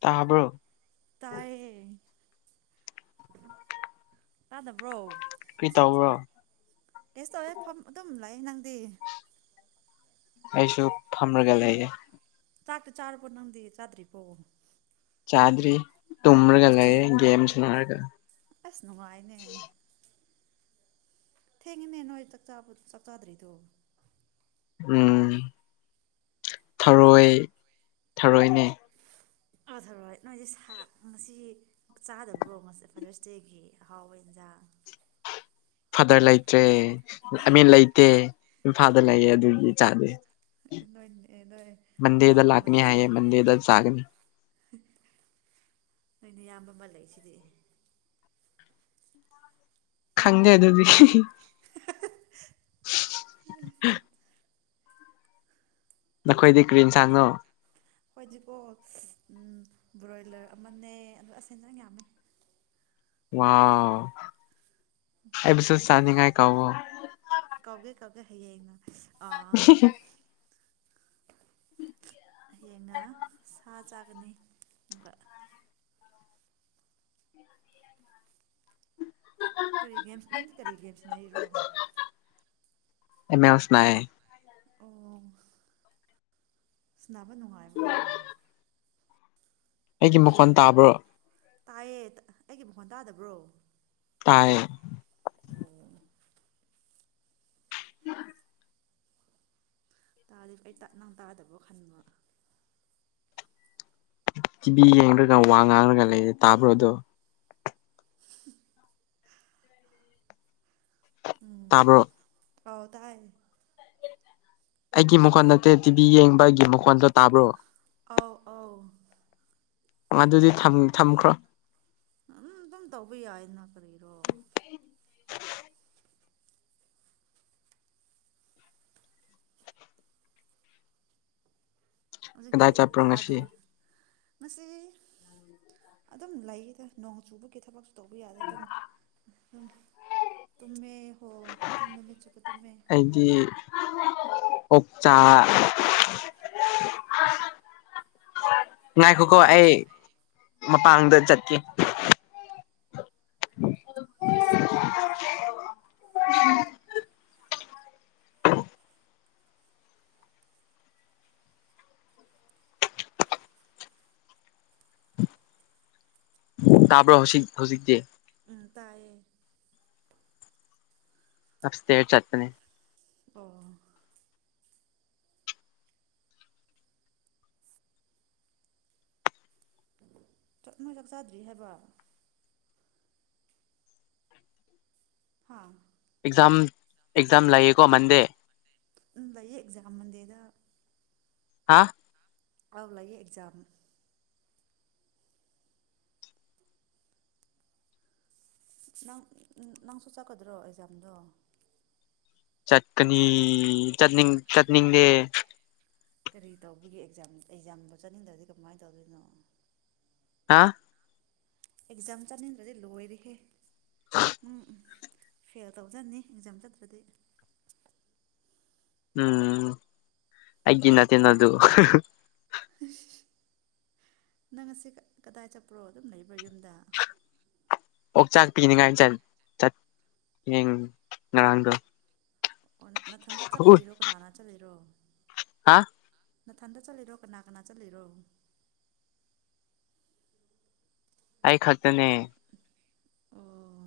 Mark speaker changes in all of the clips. Speaker 1: ꯇꯥꯕ꯭ꯔꯣ
Speaker 2: ꯇꯌꯦꯦ ꯇꯥꯗꯕ꯭ꯔꯣ
Speaker 1: ꯀꯔꯤ ꯇꯧꯕ꯭ꯔꯣ
Speaker 2: ꯀꯁꯇꯦ ꯐꯝ ꯂꯩꯥꯏ ꯅꯪꯗꯤꯦ
Speaker 1: ꯑꯩꯁꯨ ꯐꯝꯔꯒ ꯂꯩꯌꯦ
Speaker 2: ꯆꯥꯛꯇ ꯆꯥꯔꯨꯔꯕꯣ ꯅꯪꯗꯤ ꯆꯥꯗ꯭ꯔꯤ ꯄꯣꯑꯣ
Speaker 1: ꯆꯥꯗ꯭ꯔꯤ ꯇꯃ꯭ꯔꯒ ꯂꯩꯑꯦ ꯦꯝꯁꯅꯔꯒ
Speaker 2: ꯑꯁ ꯅꯨꯡꯉꯥꯏꯅꯦ ꯊꯦꯡꯉꯤꯅꯦ ꯅꯣꯏ ꯆꯥꯛ ꯆꯥꯛ ꯆꯥꯗ꯭ꯔꯤꯗꯣ
Speaker 1: ꯎꯝ ꯊꯔꯣꯏ ꯊꯔꯣꯏꯅꯦ
Speaker 2: ꯑꯣꯊꯔꯣꯏ ꯅꯣꯏꯗꯤ ꯁꯥꯥꯛ ꯉꯁꯤ ꯆꯥꯗꯕ꯭ꯔꯣ ꯉ ꯐꯥꯗꯔꯁ ꯗꯦꯒꯤ ꯑꯍꯥꯎꯕ ꯌꯦꯟꯁꯥꯡ
Speaker 1: ꯐꯥꯗꯔ ꯂꯩꯇ꯭ꯔꯦ ꯑꯃꯦꯟ ꯂꯩꯇꯦ ꯏꯝꯐꯥꯜꯗ ꯂꯩꯌꯦ ꯑꯗꯨꯒꯤ ꯏꯆꯥꯗꯤ
Speaker 2: [unintelligible] ꯅꯌꯥꯝꯕ
Speaker 1: ꯃꯟꯗꯦꯗꯜꯥꯥꯛꯅꯤ ꯍꯥꯏ ꯃꯟꯗꯦꯗꯜ ꯁꯥꯒꯅꯤ
Speaker 2: ꯑꯩꯅ ꯏꯌꯥꯝꯕ ꯃꯥꯜꯂꯁꯤꯗꯤ
Speaker 1: ꯈꯪꯦ ꯑꯗꯨ ꯑꯗꯨꯗꯤ ꯅꯈꯣꯏꯗꯤ ꯀ꯭ꯔꯤꯟ ꯁꯥꯡꯉꯨ
Speaker 2: ꯍꯣꯏꯗꯤꯀꯣ ꯎ ꯕ꯭ꯔꯣꯏꯂꯔ ꯑꯃꯅꯦ ꯑ ꯑꯁꯦꯟꯗꯅ ꯌꯥꯝꯃꯤ
Speaker 1: ꯋꯥ ꯑꯩ ꯄꯁ
Speaker 2: ꯑꯗꯣ ꯍꯌꯦꯡ
Speaker 1: ꯆꯥꯟꯅꯤꯡꯉꯥꯏ ꯀꯥꯎꯕ
Speaker 2: ꯍ ꯌꯥꯏꯅ ꯑꯥ ꯍꯌꯦꯡꯅ ꯁꯥ ꯆꯥꯒꯅꯤ ꯑꯗꯨꯒ ꯀꯔꯤ ꯒꯦꯝꯁ ꯅꯪꯗꯤ ꯀꯔꯤ ꯒꯦꯝꯁ ꯅꯩꯔꯤꯔꯣ
Speaker 1: ꯑꯦꯃꯦ ꯑꯦ ꯑꯣꯁꯅꯥꯏ
Speaker 2: ꯁꯅꯥꯕꯅꯣ
Speaker 1: ꯎ ꯑꯩꯒꯤ ꯃꯈꯣꯟ ꯇꯥꯕ꯭ꯔꯣ
Speaker 2: ꯇꯥꯏꯌꯦ ꯑꯩꯒꯤ ꯃꯈꯣꯟ ꯇꯥꯗꯕ꯭ꯔꯣ
Speaker 1: ꯇꯌꯦ
Speaker 2: ꯑꯣ
Speaker 1: ꯎ
Speaker 2: ꯇꯥꯗꯤ ꯑꯩ ꯅꯪ ꯇꯥꯗꯕꯣ ꯈꯟꯕ
Speaker 1: ꯇꯤꯚꯤ ꯌꯦꯡ꯭ꯔꯒ ꯋꯥ ꯉꯥꯡꯔꯒ ꯂꯩꯔꯦ ꯇꯥꯕ꯭ꯔꯣꯗꯣ ꯇꯥꯕꯣ
Speaker 2: ꯑ ꯇꯥꯏ
Speaker 1: ꯑꯩꯒꯤ ꯃꯈꯣꯟ ꯅꯠꯇꯦ ꯇꯤꯚꯤ ꯌꯦꯡꯕ ꯑꯩꯒꯤ ꯃꯈꯣꯟꯗꯣ ꯇꯥꯕ꯭ꯔꯣ
Speaker 2: ꯑꯧ ꯑꯥꯎ
Speaker 1: ꯑꯗꯨꯗꯤ ꯊꯝꯈ꯭ꯔꯣ
Speaker 2: ꯎ ꯎꯝ ꯑꯗꯨꯝ ꯇꯧꯕ ꯌꯥꯏꯅ ꯀꯔꯤꯔꯣ ꯍꯧꯖꯤꯛꯇꯤ
Speaker 1: ꯀꯗꯥꯏ ꯆꯠꯄ꯭ꯔꯣ ꯉꯁꯤ
Speaker 2: ꯇꯥꯗ꯭ꯔꯦ ꯉꯁꯤ ꯑꯗꯨꯝ ꯂꯩꯗ ꯅꯣꯡ ꯆꯨꯕꯒꯤ ꯊꯕꯛ ꯇꯧꯕ ꯌꯥꯗꯦ ꯑꯗꯨꯝ ꯇꯨꯃꯦ ꯍꯣ ꯑꯗꯨꯝ ꯅꯨꯃꯤꯠ ꯆꯕ ꯇꯨꯝꯃꯦ
Speaker 1: ꯑꯣꯞꯆꯥꯆꯥ ꯉꯈꯣ ꯀꯣ
Speaker 2: ꯄꯤꯕ
Speaker 1: ꯑꯩ
Speaker 2: ꯆꯠ
Speaker 1: ꯃꯄꯥꯡꯗ ꯆꯠꯀꯦ ꯇꯕ ꯍꯁꯤꯛ ꯍꯁꯤꯛꯗꯤꯦ
Speaker 2: ꯇꯥꯏꯌꯦ
Speaker 1: ꯑꯞ ꯏꯁꯇꯦꯔ ꯆꯠꯄꯅꯦ
Speaker 2: ꯑꯣ ꯆꯞꯅꯣꯏ ꯆꯥꯛ ꯆꯥꯗ꯭ꯔꯤ ꯍꯥꯏꯕ ꯍꯥꯥ
Speaker 1: ꯑꯦꯛꯖꯝ ꯑꯦꯛꯖꯥꯝ ꯂꯀ ꯃꯟꯗꯦ
Speaker 2: ꯂꯌꯦ ꯑꯦꯛꯖꯥꯝ ꯃꯗꯦꯗ
Speaker 1: ꯍꯥꯥ
Speaker 2: ꯑꯗꯨ ꯂ ꯑꯦꯛꯖꯥꯝ ꯅꯪ ꯅꯪꯁꯨ ꯆꯠꯀꯗ꯭ꯔꯣ ꯑꯦꯛꯖꯥꯝꯗꯣ
Speaker 1: ꯆꯠꯀꯅꯤ ꯆꯠꯅꯤꯡ ꯆꯠꯅꯤꯡꯗꯦ
Speaker 2: ꯀꯔꯤ ꯇꯧꯕꯒꯦ ꯑꯦꯛꯖꯥꯝ ꯑꯦꯛꯖꯥꯝꯗ ꯆꯠꯅꯤꯡꯗ꯭ꯔꯗꯤ ꯀꯃꯥꯏꯅ ꯇꯧꯗꯣꯏꯅꯣ
Speaker 1: ꯍꯥꯥ
Speaker 2: ꯑꯦꯛꯖꯥꯝ ꯆꯠꯅꯤꯡꯗ꯭ꯔꯗꯤ ꯂꯣꯏꯔꯤꯈꯦꯝ ꯐꯦꯜ ꯇꯧꯖꯅꯤ ꯑꯦꯛꯖꯥꯝ ꯆꯠꯇ꯭ꯔꯗꯤ
Speaker 1: ꯎꯝ ꯑꯩꯒꯤꯅꯥ ꯇꯅꯗꯨ
Speaker 2: ꯅꯪꯁ ꯀꯗꯥꯏ ꯆꯠꯄ꯭ꯔꯣ ꯑꯗꯨꯝ ꯂꯩꯕ꯭ꯔꯣ ꯌꯨꯝꯗ
Speaker 1: ꯑꯣꯛꯆꯥꯛ ꯄꯤꯅꯤꯉꯥꯏ ꯆꯠ ꯉꯔꯥꯡꯗꯣ
Speaker 2: ꯑꯣ ꯅꯥꯊꯟꯇ ꯆꯠꯂꯛꯏꯔꯣ ꯀꯅꯥꯅ ꯆꯠꯂꯔꯣ
Speaker 1: ꯍꯥ
Speaker 2: ꯅꯊꯟꯗ ꯆꯠꯂꯤꯔꯣ ꯀꯅꯥ ꯀꯅꯥ ꯆꯠꯂꯤꯔꯣ
Speaker 1: ꯑꯩ ꯈꯥꯛꯛꯇꯅꯦ
Speaker 2: ꯑꯣ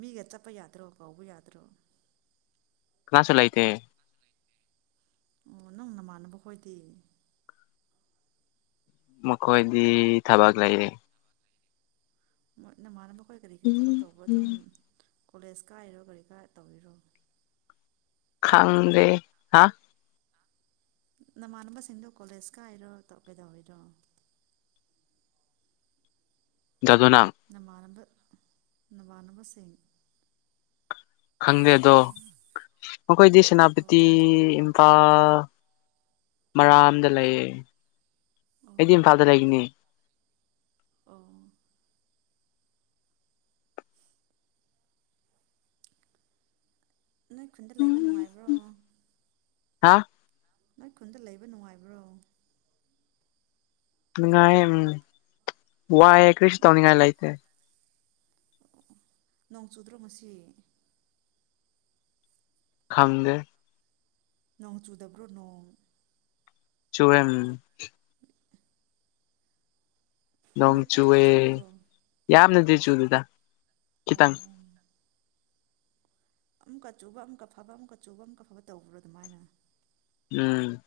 Speaker 2: ꯃꯤꯒ ꯆꯠꯄ ꯌꯥꯗ꯭ꯔꯣ ꯀꯧꯕ ꯌꯥꯗ꯭ꯔꯣ
Speaker 1: ꯀꯅꯥ ꯆꯦ ꯂꯥꯏꯇꯦ
Speaker 2: ꯑꯣ ꯅꯪ ꯅꯃꯥꯟꯅꯕ ꯈꯣꯏꯗꯤ
Speaker 1: ꯃꯈꯣꯏꯗꯤ ꯊꯕꯛ ꯂꯩꯌꯦꯦ
Speaker 2: ꯅ ꯑꯔꯝꯕ ꯑꯩꯈꯣꯏ ꯀꯔꯤ ꯀꯔꯤ ꯊꯕꯛ
Speaker 1: ꯎꯝ
Speaker 2: ꯇꯧꯕ ꯑꯗꯨꯝ
Speaker 1: ꯎꯝ
Speaker 2: ꯀꯣꯂꯦꯖ ꯀꯥꯔꯤꯔꯣ ꯀꯔꯤ ꯀꯥ ꯇꯧꯕꯤꯔꯣ
Speaker 1: ꯈꯥꯡꯗꯦ ꯍꯥ
Speaker 2: ꯅꯃꯥꯟꯅꯕꯁꯤꯡꯗꯣ ꯀꯣꯂꯦꯖꯀ ꯍꯥꯏ ꯑꯣꯏꯔꯣ ꯇꯣꯞ ꯀꯩꯗ ꯑꯣꯏꯔꯣ
Speaker 1: ꯖꯗꯣ ꯅꯪ
Speaker 2: ꯅꯅꯝꯕ ꯅꯚꯥꯟꯕꯁꯤꯡ
Speaker 1: ꯈꯪꯗꯦ ꯑꯗꯣ ꯃꯈꯣꯏꯗꯤ
Speaker 2: ꯑꯣ
Speaker 1: ꯁꯦꯅꯥꯄꯇꯤ ꯏꯝꯐꯥꯜ ꯃꯔꯥꯝꯗ ꯂꯩꯌꯦ
Speaker 2: ꯑꯣ
Speaker 1: ꯑꯦꯗꯤꯝ ꯐꯥꯗꯔꯦꯒꯅꯤ
Speaker 2: ꯑꯣ ꯅꯣꯏ ꯈꯨꯟꯗ ꯂꯩꯕ ꯅꯨꯡꯉꯥꯏꯕ꯭ꯔꯣ
Speaker 1: ꯍꯥꯥ
Speaker 2: ꯅꯣꯏ ꯈꯨꯟꯗ ꯂꯩꯕ ꯅꯨꯡꯉꯥꯏꯕ꯭ꯔꯣ
Speaker 1: ꯅꯨꯡꯉꯥꯏ ꯎꯝ ꯋꯥ ꯌꯥ ꯀꯔꯤꯁꯨ ꯇꯅꯤꯡꯉꯥꯏ ꯂꯩꯥꯏꯇꯦ
Speaker 2: ꯑꯣ ꯅꯣꯡ ꯆꯨꯗ꯭ꯔꯣ ꯃꯁꯤꯁꯤ
Speaker 1: ꯈꯪꯗꯦ
Speaker 2: ꯅꯣꯡ ꯆꯨꯗꯕ꯭ꯔꯣ ꯅꯣꯡ
Speaker 1: ꯆꯨꯝ
Speaker 2: ꯅꯨꯃꯤꯠ ꯆꯨꯞꯄ
Speaker 1: ꯅꯣꯡꯆꯨꯋꯦ
Speaker 2: ꯆꯨꯕ꯭ꯔꯣ
Speaker 1: ꯌꯥꯝ ꯅꯗꯤ ꯁꯨꯗꯗ
Speaker 2: ꯑꯣ
Speaker 1: ꯈꯤꯇꯪ
Speaker 2: ꯑꯃꯨꯛꯀ ꯆꯨꯕ ꯑꯃꯨꯛꯀ ꯐꯕ ꯑꯃꯨꯛꯀ ꯆꯨꯕ ꯑꯃꯨꯛꯀ ꯐꯕ ꯇꯧꯕ꯭ꯔꯣ ꯑꯗꯨꯃꯥꯏꯅ
Speaker 1: ꯎꯝ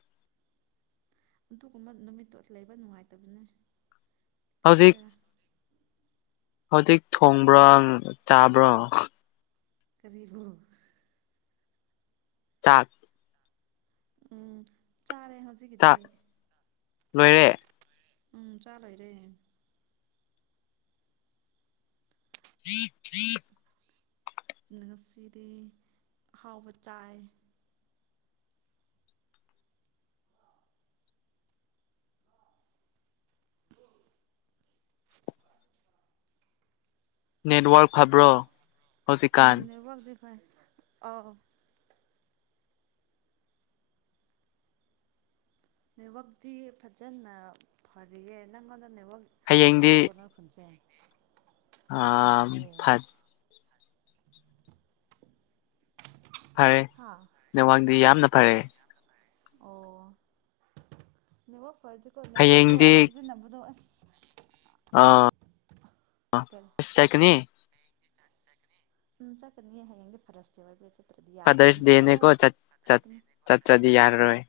Speaker 2: ꯑꯗꯨꯒꯨꯝꯕ ꯅꯨꯃꯤꯠꯇꯣ ꯂꯩꯕ ꯅꯨꯡꯉꯥꯏꯇꯕꯅꯦ
Speaker 1: ꯍꯧꯖꯤꯛ
Speaker 2: ꯑꯁꯔ
Speaker 1: ꯍꯧꯖꯤꯛ ꯊꯣꯡꯕ꯭ꯔꯣ ꯆꯥꯕ꯭ꯔꯣ
Speaker 2: ꯀꯔꯤꯕꯨꯝ
Speaker 1: ꯆꯥꯛ
Speaker 2: ꯎ ꯆꯥꯔꯦ ꯍꯧꯖꯤꯛꯀꯤꯗꯤ
Speaker 1: ꯆꯥꯛ ꯂꯣꯏꯔꯦ
Speaker 2: ꯎꯝ ꯆꯠꯂꯣꯏꯔꯦ
Speaker 1: ꯍ ꯍ
Speaker 2: ꯉꯁꯤꯗꯤ ꯑꯍꯥꯎꯕ ꯆꯥꯏ
Speaker 1: ꯅꯦꯠꯋꯔꯛ ꯐꯕ꯭ꯔꯣ ꯍꯁꯤ ꯈꯥꯟ
Speaker 2: ꯍ ꯑꯥꯎ ꯅꯕꯛꯇꯤ ꯐꯖꯅ ꯐꯔꯤꯌꯦ ꯅꯪꯉꯣꯟꯗ ꯐꯕ ꯐꯠꯇꯕ ꯅ ꯐꯟꯁꯦ
Speaker 1: ꯑ ꯐꯠ ꯐꯔꯦ
Speaker 2: ꯍꯥ
Speaker 1: ꯅꯋꯥꯡꯗꯤ ꯌꯥꯝꯅ ꯔꯦ
Speaker 2: ꯑꯣ ꯅꯕꯣ ꯐꯔꯖ ꯀꯣ ꯄꯒꯣ ꯑ ꯁꯤꯖꯤ ꯅꯅꯣ [inaudible] ꯀꯔꯤ
Speaker 1: ꯑꯁꯥꯏꯅꯤ
Speaker 2: ꯎ ꯆꯀꯅꯤ ꯍꯥꯏꯌꯦꯡ ꯐꯔꯁꯇꯦꯕ
Speaker 1: ꯐꯗꯔꯁ ꯗꯅꯦ ꯀꯣ ꯆꯠ ꯆꯗꯤ ꯌꯥꯔꯔꯣꯦ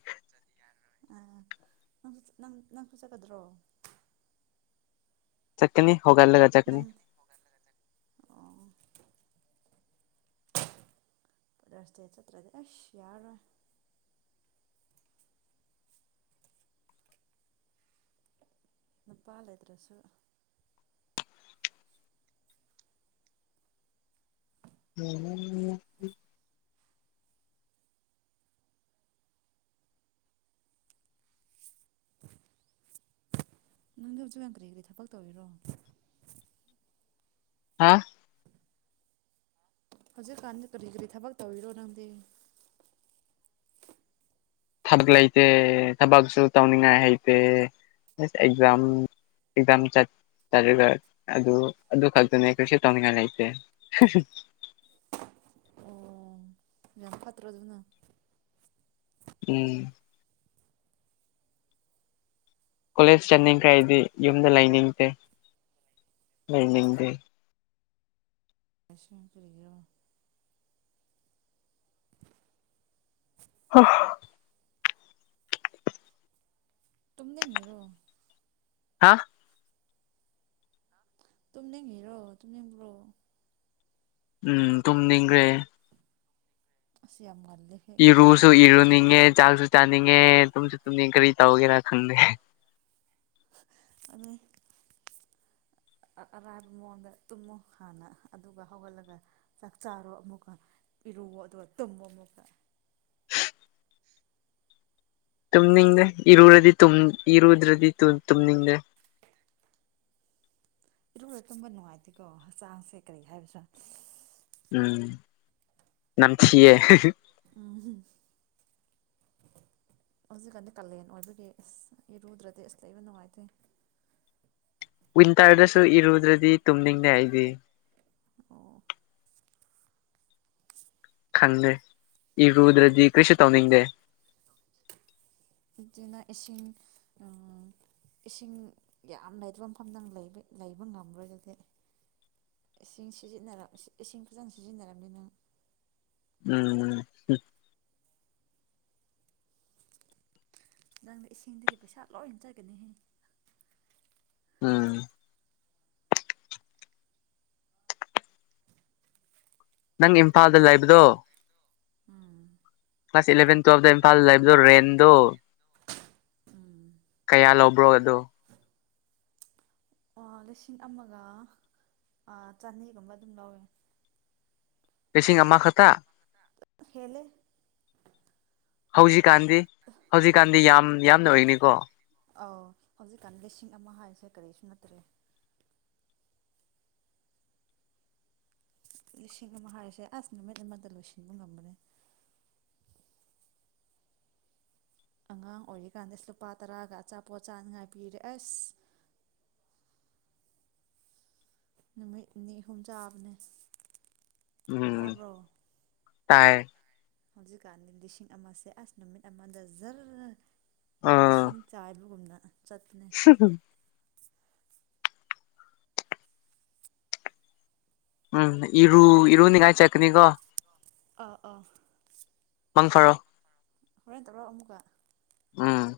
Speaker 2: ꯑꯪ ꯅꯪ ꯐ ꯆꯀꯗ꯭ꯔꯣ
Speaker 1: ꯆꯀꯅꯤ ꯍ ꯀ ꯂ ꯀ ꯆꯀꯅꯤ
Speaker 2: ꯅꯪ ꯑꯣ ꯄꯗꯁ ꯆꯠꯇ꯭ꯔꯗꯁ ꯌꯥꯔ ꯅꯨꯄꯥꯜ ꯂꯩꯗ꯭ꯔꯁꯨ
Speaker 1: ꯍ
Speaker 2: ꯅꯪꯗꯤ ꯍꯧꯖꯤꯛꯀ ꯀꯔꯤ ꯀꯔꯤ ꯊꯕꯛ ꯇꯧꯔꯤꯔꯣ
Speaker 1: ꯍꯥꯥ
Speaker 2: ꯍꯧꯖꯤꯦ ꯀꯅ ꯀꯔꯤ ꯀꯔꯤ ꯊꯕꯛꯇ ꯇꯧꯏꯔꯑꯣꯅꯗꯤ
Speaker 1: ꯊꯕꯛ ꯂꯩꯇꯦ ꯊꯕꯛꯁꯨ ꯇꯧꯅꯤꯡꯉꯥꯏ ꯍꯩꯇꯦ ꯑꯦꯛꯖꯥꯝ ꯑꯦꯛꯖꯥꯝ ꯆ ꯆꯔꯒ ꯑꯗꯨ ꯑꯗꯨ ꯈꯛꯇꯅꯦ ꯑꯩꯈꯔꯤꯁꯨ ꯇꯧꯅꯤꯡꯉꯥꯏ ꯂꯩꯇꯦ
Speaker 2: ꯐꯠꯇ꯭ꯔ ꯑꯗꯨꯅ
Speaker 1: ꯎꯝ ꯀꯣꯂꯦꯖ ꯆꯠꯅꯤꯡꯈꯥꯏꯗꯤ ꯌꯨꯝꯗ ꯂꯩꯅꯤꯡꯗꯦ ꯂꯩꯅꯤꯡꯗꯦ
Speaker 2: ꯀꯁꯤ ꯌꯦ ꯀꯔꯤꯒꯣ
Speaker 1: ꯑ
Speaker 2: ꯇꯗꯔꯣ
Speaker 1: ꯍꯥꯥ
Speaker 2: ꯇꯨꯅ ꯍꯦꯔꯣ ꯇꯨꯅꯕ꯭ꯔꯣ
Speaker 1: ꯎꯝ ꯇꯨꯝꯅꯤꯡꯈ꯭ꯔꯦ
Speaker 2: ꯑꯁꯤ ꯌꯥꯝꯒ
Speaker 1: ꯏꯔꯁꯨ ꯏꯔꯅꯤ ꯆꯉꯦ ꯆꯥꯛꯁꯨ ꯆꯥꯅꯤꯡꯉꯦ ꯇꯨꯝꯁꯨ ꯇꯨꯝꯅꯤꯡꯉꯦ ꯀꯔꯤ ꯇꯧꯒꯦꯔꯥ ꯈꯪꯗꯦ
Speaker 2: ꯑꯗꯨ ꯑꯔꯥꯏꯕ ꯃꯑꯣꯡꯗ ꯇꯨꯝꯃꯣ ꯍꯥꯟꯅ ꯑꯗꯨꯒ ꯍꯧꯒꯠꯂꯒ ꯆꯥꯛ ꯆꯥꯔꯣ ꯑꯃꯨꯛꯀ ꯏꯔꯨꯣ ꯑꯗꯨꯒ ꯇꯨꯝꯃꯣ ꯑꯃꯨꯛꯀ
Speaker 1: ꯇꯨꯝꯃꯤꯅꯤꯡꯗꯦ ꯏꯔ꯭ꯔꯗꯤ ꯇ ꯏꯔꯗ꯭ꯔꯗꯤ ꯇꯃꯤꯅꯤꯡꯗꯦ
Speaker 2: ꯏꯔꯨꯔ ꯇꯨꯝꯕ ꯅꯨꯡꯉꯥꯏꯇꯦꯀꯣ ꯍꯛꯆꯥꯡꯁꯦ ꯀꯔꯤ ꯍꯥꯏꯕꯁꯥ
Speaker 1: ꯎꯝ ꯅꯝꯊꯤꯌꯦ
Speaker 2: ꯎꯝ ꯍꯧꯖꯤꯛꯀꯥꯟꯗꯤ ꯀꯥꯂꯦꯟ ꯑꯣꯏꯕꯒꯤ ꯑꯁ ꯏꯔꯨꯗ꯭ꯔꯗꯤ ꯑꯁ ꯂꯩꯕ ꯅꯨꯡꯉꯥꯏꯇꯦ
Speaker 1: ꯋꯤꯟꯇꯔꯗꯁꯨ ꯏꯔꯨꯗ꯭ꯔꯗꯤ ꯇꯨꯝꯅꯤꯡꯗꯦ ꯑꯩꯗꯤ
Speaker 2: ꯑꯣ
Speaker 1: ꯈꯪꯗꯦ ꯏ ꯀꯨꯗ꯭ꯔꯗꯤ ꯀ꯭ꯔꯤꯁꯤ ꯇꯧꯅꯤꯡꯗꯦ
Speaker 2: ꯑꯗꯨꯅ ꯏꯁꯤꯡ ꯏꯁꯤꯡ ꯌꯥꯝ ꯂꯩꯗꯕ ꯃꯐꯝꯗꯪ ꯂꯩꯕ ꯉꯝꯃ꯭ꯔꯒꯗꯤ ꯏꯁꯤꯡꯖꯤꯟꯅ ꯏꯁꯤꯡ ꯐꯖꯅ ꯁꯤꯖꯤꯟꯅꯔꯕꯅꯤꯅ
Speaker 1: ꯎꯝ
Speaker 2: ꯅꯪꯗꯤ ꯏꯁꯤꯡꯗꯒꯤ ꯄꯩꯁꯥ ꯂꯣꯏꯖꯒꯅꯤꯍꯦ
Speaker 1: ꯎꯝ ꯅꯪ ꯏꯝꯐꯥꯜꯗ ꯂꯩꯕꯗꯣ
Speaker 2: ꯎꯝ
Speaker 1: ꯀ꯭ꯂꯥꯁ ꯏꯂꯚꯦꯟ ꯇꯨꯌꯦꯦꯜꯞꯇ ꯏꯝꯐꯥꯜ ꯂꯩꯕꯗꯣ ꯔꯦꯟꯗꯣ
Speaker 2: ꯎꯝ
Speaker 1: ꯀꯌꯥ ꯂꯧꯕ꯭ꯔꯣ ꯑꯗꯣ
Speaker 2: ꯑꯣ ꯂꯤꯁꯤꯡ ꯑꯃꯒ ꯆꯅꯤꯒꯨꯝꯕ ꯑꯗꯨꯝ ꯂꯧꯋꯦ
Speaker 1: ꯀꯦꯁꯤ ꯑꯃꯥ ꯈꯊ
Speaker 2: ꯍꯦꯂꯦ
Speaker 1: ꯍꯧꯖꯤꯛꯀꯥꯟꯗꯤ ꯍꯧꯖꯤꯛꯀꯥꯟꯗꯤ ꯌꯥꯝ ꯌꯥꯝꯅ ꯑꯣꯏꯅꯤꯀꯣ
Speaker 2: ꯑꯧ ꯍꯧꯖꯤꯛꯀꯥꯟ ꯂꯤꯁꯤꯡ ꯑꯃ ꯍꯥꯏꯔꯤꯁꯦ ꯀꯔꯤꯁꯨ ꯅꯠꯇ꯭ꯔꯦ ꯂꯤꯁꯤꯡ ꯑꯃ ꯍꯥꯏꯁꯦ ꯑꯁ ꯅꯨꯃꯤꯠꯃꯗ ꯂꯣꯏꯁꯤꯟꯕ ꯉꯝꯕꯅꯦ ꯑꯉꯥꯡ ꯑꯣꯏꯔꯤꯀꯥꯟꯗ ꯂꯨꯄꯥ ꯇꯔꯥꯒ ꯑꯆꯥꯄꯣꯠ ꯆꯥꯅꯤꯉꯥꯏ ꯄꯤꯔꯦ ꯑꯁ ꯅꯨꯃꯤꯠ ꯅꯤ ꯑꯍꯨꯝ ꯆꯥꯕꯅꯦ
Speaker 1: ꯎꯝ
Speaker 2: ꯇꯥꯔꯕꯣ
Speaker 1: ꯇꯥꯏ
Speaker 2: ꯍꯧꯖꯤꯛꯀꯥꯟꯗꯤ ꯂꯤꯁꯤꯡ ꯑꯃꯦ ꯑꯁ ꯅꯨꯃꯤꯠ ꯑꯃꯗ ꯖꯔ
Speaker 1: ꯑ
Speaker 2: ꯏꯁꯤꯡ ꯆꯥꯏꯕꯒꯨꯝꯅ ꯆꯠꯅꯦ
Speaker 1: ꯎꯝ ꯏꯔꯨ ꯏꯔꯨꯅꯤꯡꯉꯥꯏ ꯆꯠꯀꯅꯤꯀꯣ
Speaker 2: ꯑꯥ ꯑꯥ
Speaker 1: ꯃꯪ ꯐꯔꯣ
Speaker 2: ꯍꯣꯔꯦꯟ ꯇꯧꯔꯣ ꯑꯃꯨꯛꯀ
Speaker 1: ꯎꯝ